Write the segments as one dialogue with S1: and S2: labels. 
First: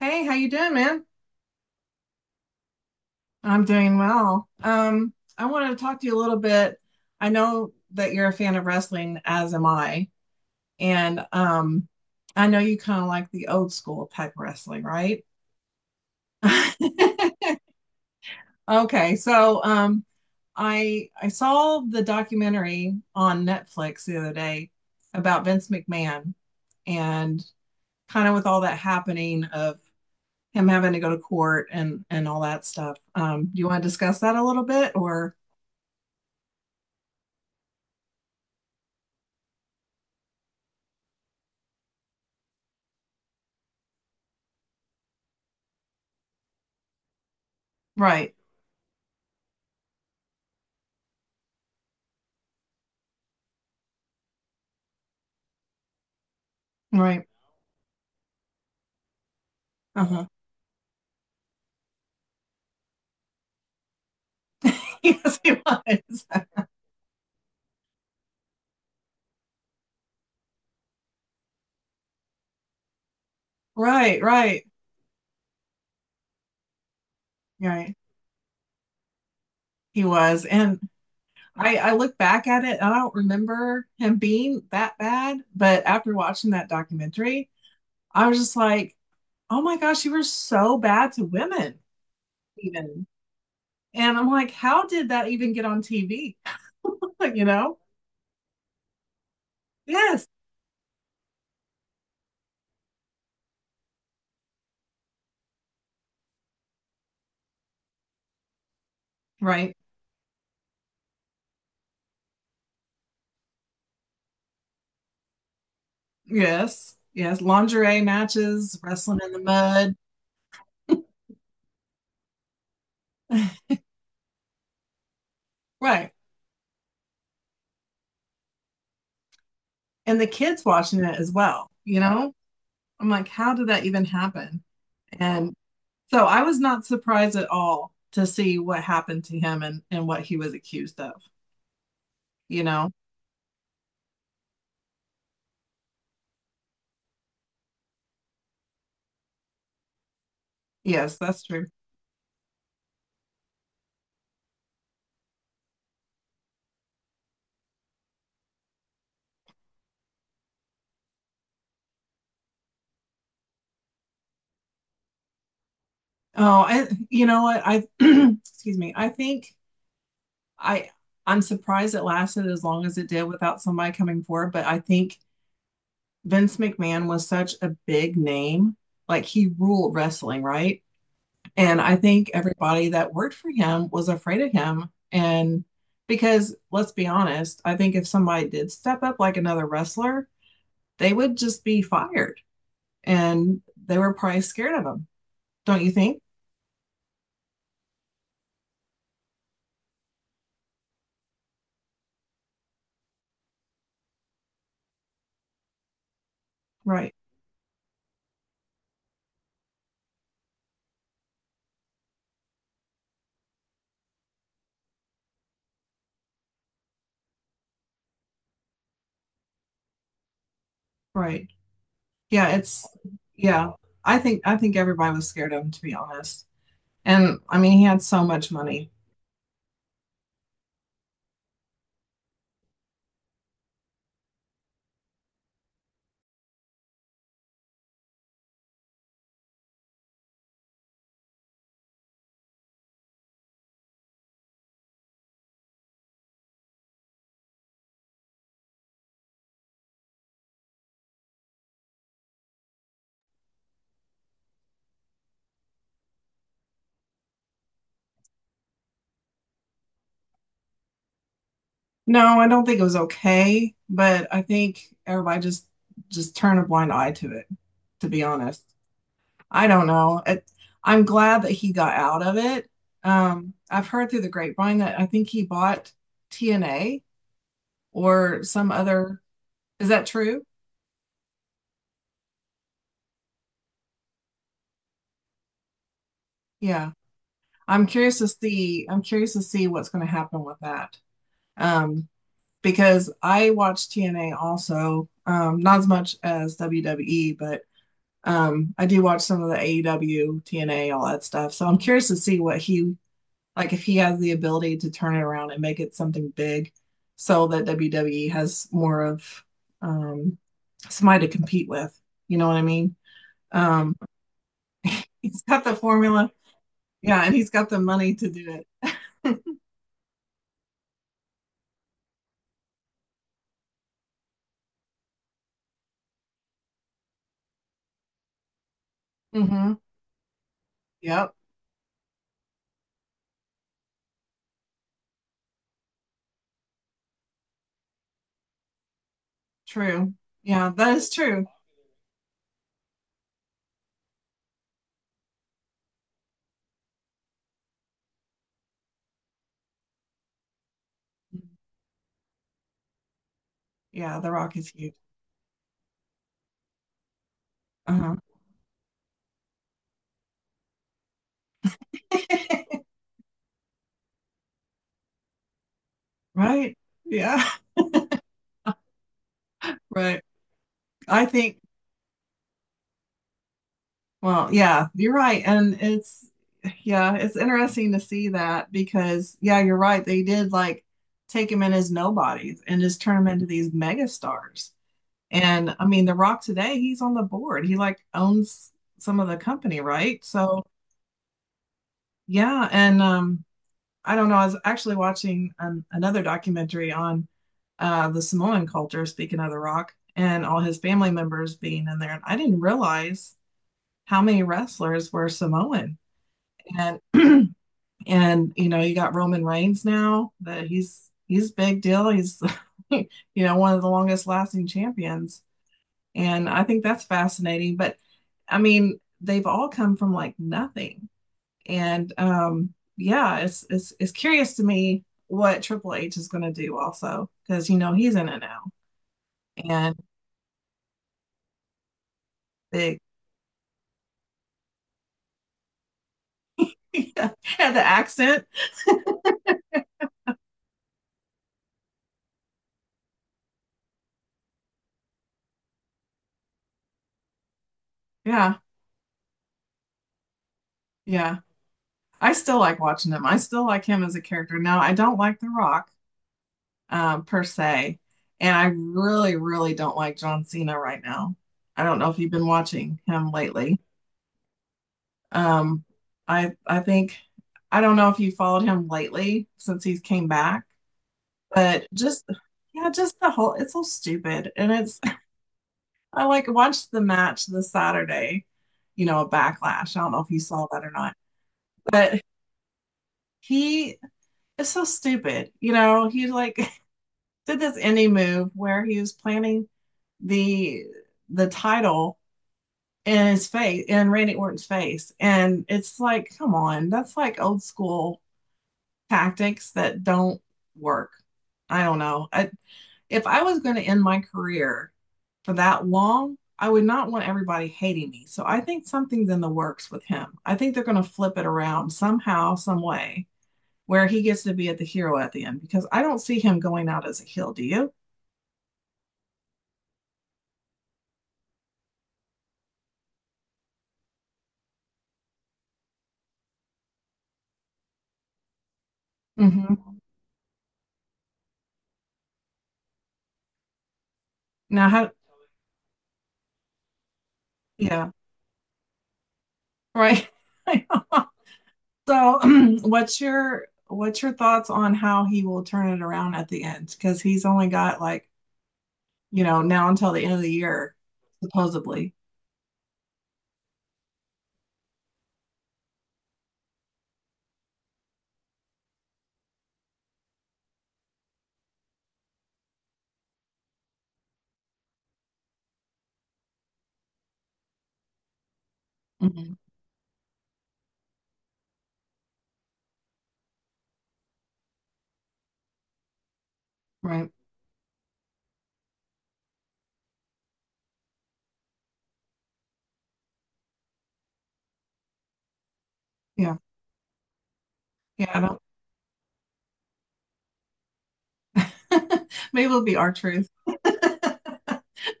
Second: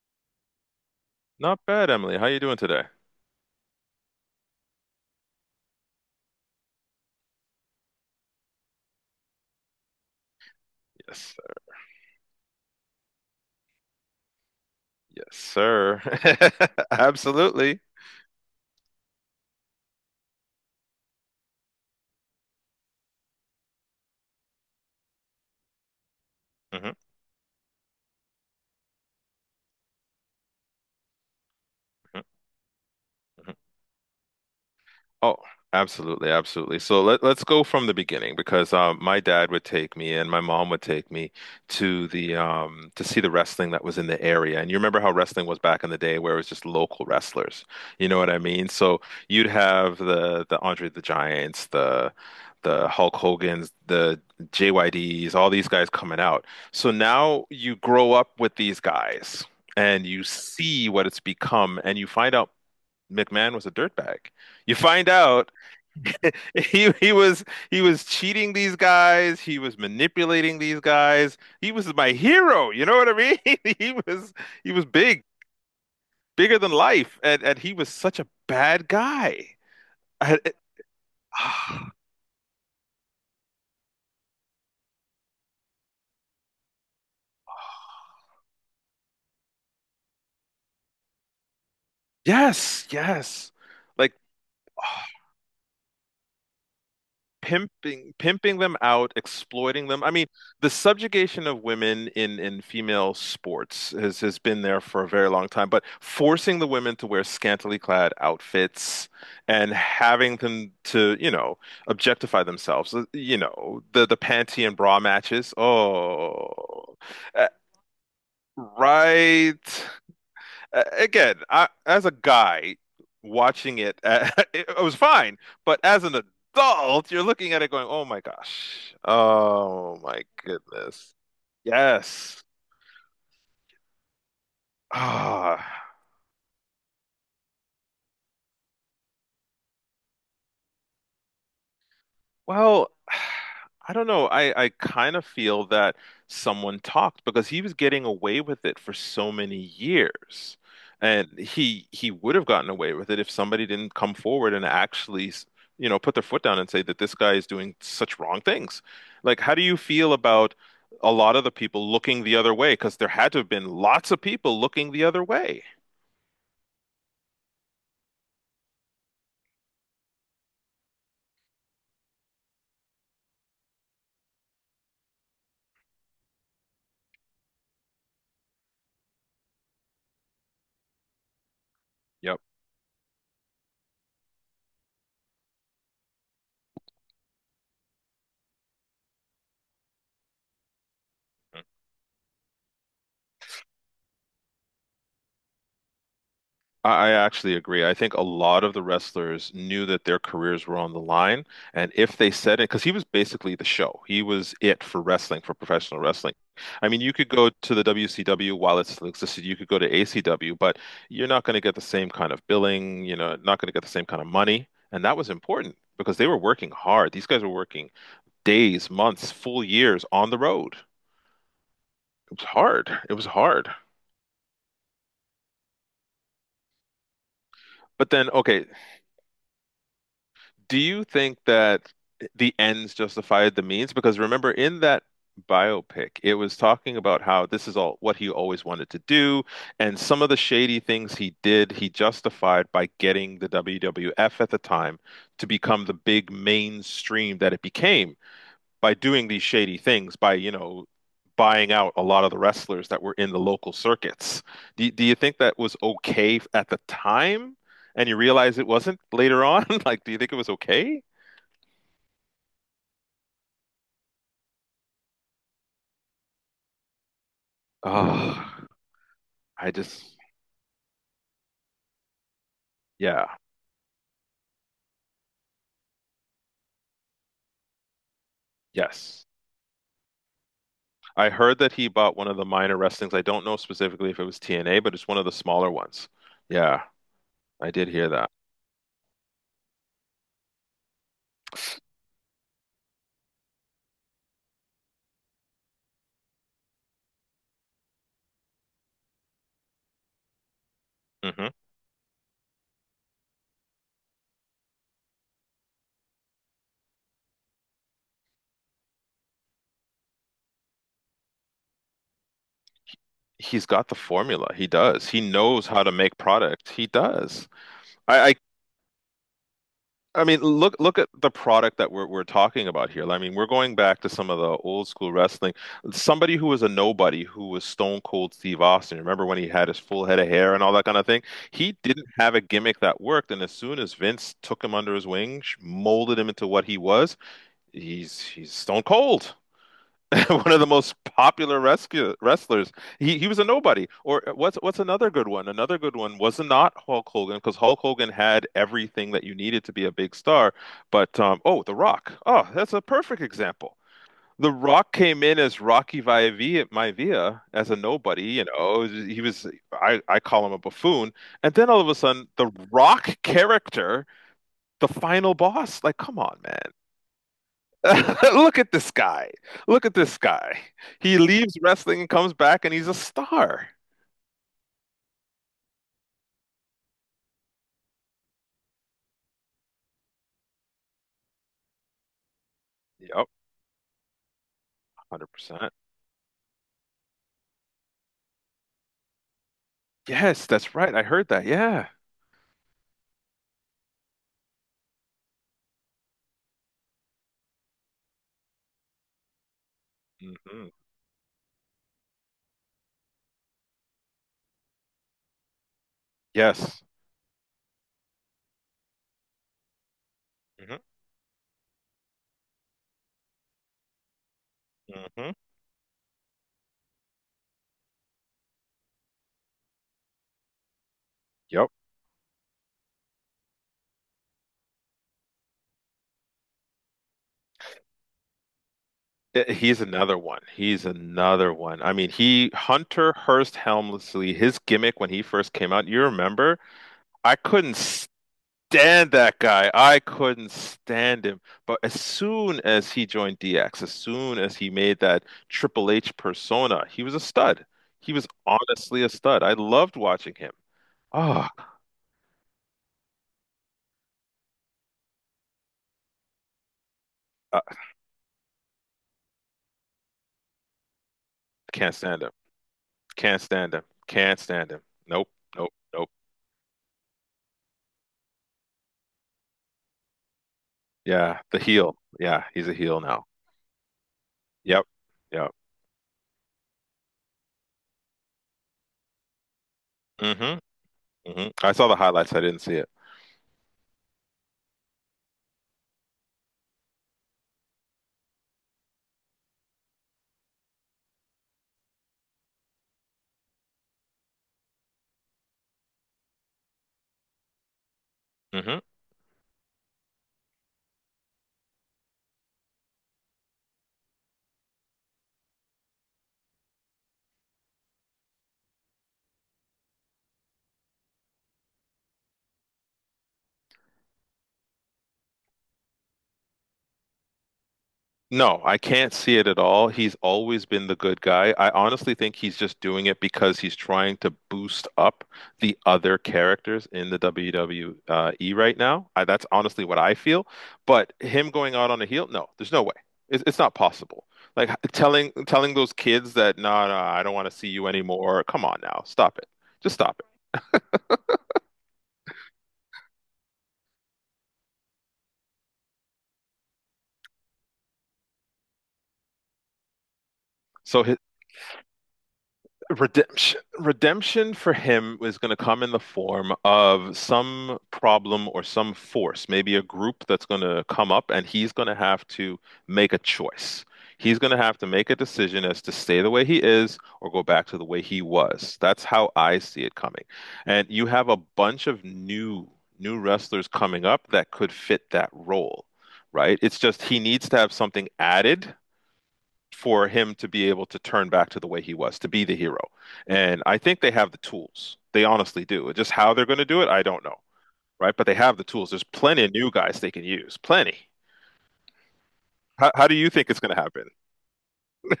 S1: Hey, how you doing, man?
S2: Not bad, Emily. How you doing today?
S1: I'm doing well. I wanted to talk to you a little bit. I know that you're a fan of wrestling, as am I, and
S2: Yes,
S1: I know you kind of like the old school type wrestling, right?
S2: yes, sir. Absolutely.
S1: Okay, so I saw the documentary on Netflix the other day about Vince McMahon
S2: Hmm
S1: and kind of with all that happening of him having to go to court and all that stuff. Do you want to discuss that a little bit or
S2: Oh, absolutely, absolutely. So let's go from the beginning because my dad would take me and my mom would take me to the to see the wrestling that was in the area. And you remember how wrestling was back in the day where it was just local wrestlers. You know what
S1: right,
S2: I mean? So you'd have the Andre the Giants, the Hulk Hogan's, the JYDs, all these guys coming out. So
S1: right.
S2: now you grow up with these guys. And you
S1: Uh-huh.
S2: see what it's become, and you find out McMahon was a dirtbag. You find
S1: Yes,
S2: out
S1: he was.
S2: he he was he was cheating these guys, he was manipulating these guys. He was my hero, you know what I mean? He
S1: Right,
S2: was
S1: right,
S2: he was big, bigger than life, and he was
S1: right.
S2: such a bad guy.
S1: He
S2: I,
S1: was. And I,
S2: I-
S1: I look back at it and I don't remember him being that bad, but after watching that documentary, I was just like, oh my gosh, you were so bad to women,
S2: yes,
S1: even.
S2: yes. Like
S1: And I'm like, how did
S2: oh,
S1: that even get on TV? you know?
S2: pimping them out, exploiting them. I mean,
S1: Yes,
S2: the subjugation of women in female sports has been there for a very long time, but forcing the women to wear scantily clad outfits and
S1: right.
S2: having them to, you know, objectify themselves. You know, the panty and bra matches. Oh.
S1: Yes, yes,
S2: Uh,
S1: lingerie matches, wrestling in the
S2: Right
S1: mud.
S2: again, I, as a guy watching it, it was fine, but as
S1: Right.
S2: an adult, you're looking at it going, "Oh my gosh, oh
S1: And
S2: my
S1: the kids watching
S2: goodness,
S1: it as well,
S2: yes."
S1: I'm like, how did that even happen? And
S2: Ah.
S1: so I was not surprised at all to see what happened to him and what he was accused of, you know?
S2: Well, I don't know. I kind of feel that someone talked because he was getting away with it for so many years.
S1: Yes,
S2: And
S1: that's true.
S2: he would have gotten away with it if somebody didn't come forward and actually, you know, put their foot down and say that this guy is doing such wrong things. Like, how do you feel about a lot of the people looking the other way? Because there had to have been lots of people looking the other way.
S1: Oh, you know what? I, excuse me. I think I, I'm surprised it lasted as long as it did without somebody coming forward, but I think Vince McMahon was such a big name. Like he ruled wrestling, right? And I think
S2: Yep.
S1: everybody that worked for him was afraid of him. And because let's be honest, I think if somebody did step up like another wrestler, they would just be fired. And they were probably scared of him. Don't you think?
S2: I actually agree. I think a lot of the wrestlers knew that their careers were on the line. And if they said it, because he was basically the show, he was it for wrestling, for professional wrestling. I mean, you
S1: Right.
S2: could go to the WCW while it still existed, you could go to ACW, but you're not going to get the same kind of billing, you know, not going to get the same kind of money. And that was important because they were working hard. These guys were working days, months, full years on the road.
S1: Right.
S2: It was
S1: Yeah, it's
S2: hard. It was hard.
S1: yeah. I think everybody was scared of him to be honest. And I mean, he had
S2: But
S1: so
S2: then,
S1: much
S2: okay,
S1: money.
S2: do you think that the ends justified the means? Because remember, in that biopic, it was talking about how this is all what he always wanted to do, and some of the shady things he did, he justified by getting the WWF at the time to become the big mainstream that it became by doing these shady things, by, you know, buying out a lot of the wrestlers that were in the local circuits. Do you think that was okay at the time and you realize it wasn't later on? Like, do you think it was okay?
S1: No, I don't think it was okay, but I think everybody just turned a blind eye to it, to be
S2: Oh,
S1: honest. I
S2: I
S1: don't
S2: just,
S1: know. It, I'm glad that he got out of it.
S2: yeah,
S1: I've heard through the grapevine that I think he bought TNA or some other.
S2: yes.
S1: Is that true?
S2: I heard that he bought one of the minor wrestlings. I don't know specifically if it was TNA, but it's one of the smaller ones. Yeah,
S1: Yeah.
S2: I
S1: I'm
S2: did hear
S1: curious to
S2: that.
S1: see. I'm curious to see what's going to happen with that. Um, because I watch TNA also, not as much as WWE, but I do watch some of the AEW, TNA, all that
S2: Hmm
S1: stuff. So I'm curious to see what he like if he has the ability to turn it around and make it something big so that WWE has more of um somebody to compete with. You know what I mean?
S2: He's got the
S1: Um,
S2: formula. He does. He
S1: he's got
S2: knows
S1: the
S2: how to make
S1: formula.
S2: product. He
S1: Yeah, and
S2: does.
S1: he's got the money
S2: I,
S1: to
S2: I
S1: do it.
S2: I mean, look at the product that we're talking about here. I mean, we're going back to some of the old school wrestling. Somebody who was a nobody, who was Stone Cold Steve Austin. Remember when he had his
S1: hmm
S2: full head of hair and all that kind of thing?
S1: Yep.
S2: He didn't have a gimmick that worked, and as soon as Vince took him under his wing, molded him into what he was, he's Stone Cold.
S1: True.
S2: One of the
S1: Yeah,
S2: most
S1: that is true.
S2: popular rescue wrestlers. He was a nobody. Or what's another good one? Another good one was not Hulk Hogan because Hulk Hogan had everything that you needed to be a big star. But oh, The Rock. Oh, that's a perfect example.
S1: Yeah, The
S2: The
S1: Rock is
S2: Rock
S1: huge.
S2: came in as Rocky Maivia, Maivia as a
S1: Uh-huh.
S2: nobody, you know. He was I call him a buffoon. And then all of a sudden, the Rock character, the final boss, like come on, man.
S1: Right. Yeah.
S2: Look at this guy. Look at this
S1: Right.
S2: guy. He
S1: I
S2: leaves
S1: think,
S2: wrestling and comes back and he's a star.
S1: well, yeah, you're right. Yeah, it's interesting to see that because, yeah, you're right. They did like take him in as nobodies and just turn
S2: Yep,
S1: him into these mega stars.
S2: 100%.
S1: And I mean, The Rock today, he's on the board. He like owns some of the company, right?
S2: Yes,
S1: So,
S2: that's right. I heard that. Yeah.
S1: yeah. And, I don't know. I was actually watching another documentary on the Samoan culture, speaking of The Rock, and all
S2: hmm
S1: his family members being in there. And I didn't realize how many wrestlers were Samoan.
S2: Yes.
S1: And and you know, you got Roman Reigns now that
S2: hmm
S1: he's big deal. He's you know one of the longest lasting
S2: hmm
S1: champions, and I think that's fascinating. But I mean, they've all come from like nothing
S2: Yep.
S1: and it's curious to me what Triple H is going to do also because you know he's in it now
S2: Eh, he's
S1: and
S2: another one. He's another one. I mean, he,
S1: big
S2: Hunter Hearst Helmsley, his gimmick when he first came out, you remember? I couldn't
S1: and the accent.
S2: stand that guy. I couldn't stand him. But as soon as he joined DX, as soon as he made that Triple H persona, he was a stud. He was
S1: Yeah,
S2: honestly a stud. I loved watching him.
S1: yeah.
S2: Oh,
S1: I still like watching him. I still like him as a character. Now I don't like The Rock per
S2: I
S1: se, and I really really don't like John Cena right now. I
S2: can't
S1: don't know if
S2: stand
S1: you've
S2: him.
S1: been watching him
S2: Can't stand
S1: lately.
S2: him. Can't stand him. Nope. Nope.
S1: Um,
S2: Nope.
S1: I I think I don't know if you followed him lately since he's came back.
S2: Yeah, the
S1: But
S2: heel.
S1: just
S2: Yeah, he's a
S1: yeah,
S2: heel
S1: just
S2: now.
S1: the whole it's so stupid. And
S2: Yep.
S1: it's
S2: Yep.
S1: I like watched the match this Saturday, you know, a backlash. I don't know if you
S2: hmm
S1: saw that or not.
S2: hmm I saw the
S1: But
S2: highlights. I didn't see it.
S1: he is so stupid. You know, he like did this indie move where he was planning the the title in his face in Randy Orton's face. And it's like, come on, that's like old school
S2: Hmm
S1: tactics that don't work. I don't know. I, if I was going to end my career for that long, I would not want everybody hating me. So I think something's in the works with him. I think they're going to flip it around somehow, some way, where he gets to be at the hero at the end because I don't see him going out as a heel. Do you?
S2: No, I can't see it at all. He's always been the good guy. I honestly think he's just doing it because he's trying to boost up the other characters in the WWE right now. I, that's
S1: Mm-hmm.
S2: honestly what I feel. But him going out on a heel, no, there's no way. It's not possible. Like
S1: Now, how?
S2: telling those kids that no, no, I don't want to see you
S1: Yeah,
S2: anymore. Come on now, stop it. Just stop it.
S1: right. so, what's your thoughts on how he will turn it around at the end? Because he's only got like you know, now until the end of the year,
S2: So hi-
S1: supposedly.
S2: redemption for him was going to come in the form of some problem or some force, maybe a group that's going to come up, and he's going to have to make a choice. He's going to have to make a decision as to stay the way he is or go back to the way he was. That's how
S1: Mhm.
S2: I see it coming. And you have a bunch of new wrestlers coming up that could fit that role, right? It's just he
S1: Right.
S2: needs to have something added for him to be able to turn back to the way he was, to be the hero. And I think they have the tools. They honestly do. Just how they're
S1: Yeah.
S2: going to do it, I don't know, right? But
S1: Yeah.
S2: they
S1: I
S2: have
S1: don't.
S2: the tools. There's plenty of new guys they can use. Plenty.
S1: Maybe it'll
S2: How,
S1: be
S2: how
S1: our
S2: do you
S1: truth.
S2: think it's going to
S1: Maybe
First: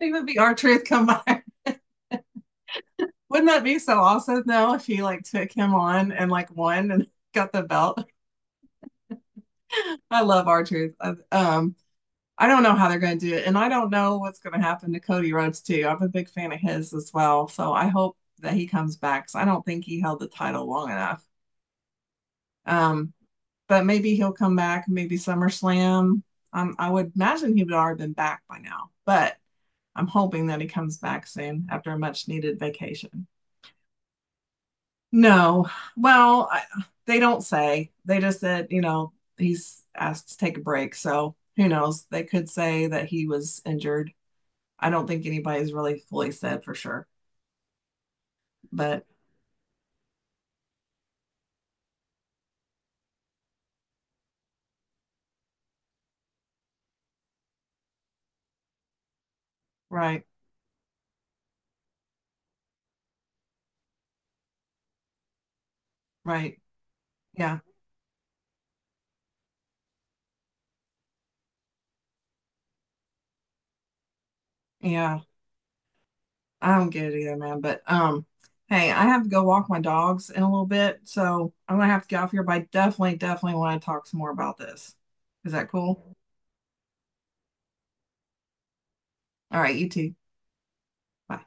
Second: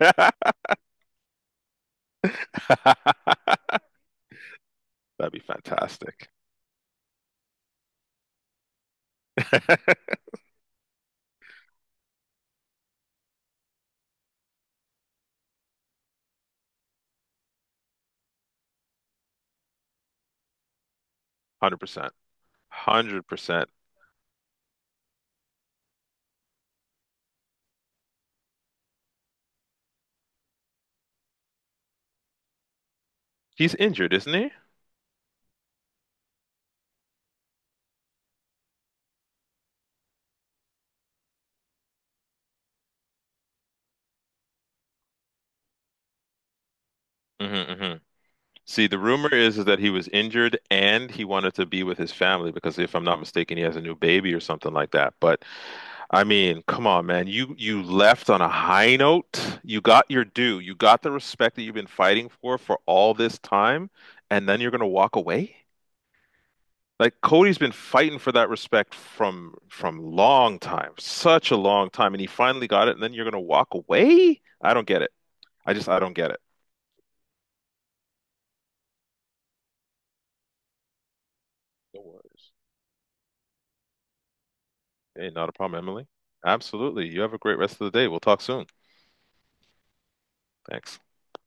S1: it'll be our truth come by. Wouldn't that be so awesome though if he like
S2: That'd be
S1: took him on
S2: fantastic.
S1: and like won and got the belt? I love R Truth. Um, I don't know how they're going to do it, and I don't know what's going to happen to Cody Rhodes too. I'm a big fan of his as well, so I hope that he comes back. So I don't think he held the title long enough.
S2: 100%.
S1: Um,
S2: 100%.
S1: but maybe he'll come back. Maybe SummerSlam. I would imagine he would already been back by now, but I'm hoping that he comes back soon after a much needed vacation.
S2: He's injured, isn't he?
S1: No. Well, I, they don't say. They just said, you know, he's asked to take a break. So who knows? They could say that he was injured. I don't think anybody's really fully said for sure.
S2: Hmm hmm See, the
S1: But
S2: rumor is that he was injured and he wanted to be with his family because if I'm not mistaken, he has a new baby or something like that. But I mean, come on, man. You left on a high note. You got
S1: right,
S2: your due. You got the respect that you've been fighting for all this time, and then you're gonna walk away?
S1: right.
S2: Like Cody's
S1: Yeah.
S2: been fighting for that respect from long time, such a long time, and he finally got it, and then you're gonna walk away? I don't get it.
S1: Yeah.
S2: I don't get it.
S1: I don't get it either, man. But hey, I have to go walk my dogs in a little bit. So I'm gonna
S2: No
S1: have to get off here, but
S2: worries.
S1: I definitely, definitely want to talk some more about this.
S2: Hey, not a
S1: Is that
S2: problem, Emily.
S1: cool?
S2: Absolutely. You have a great rest of the day. We'll talk soon.
S1: All right, you too.
S2: Thanks.
S1: Bye.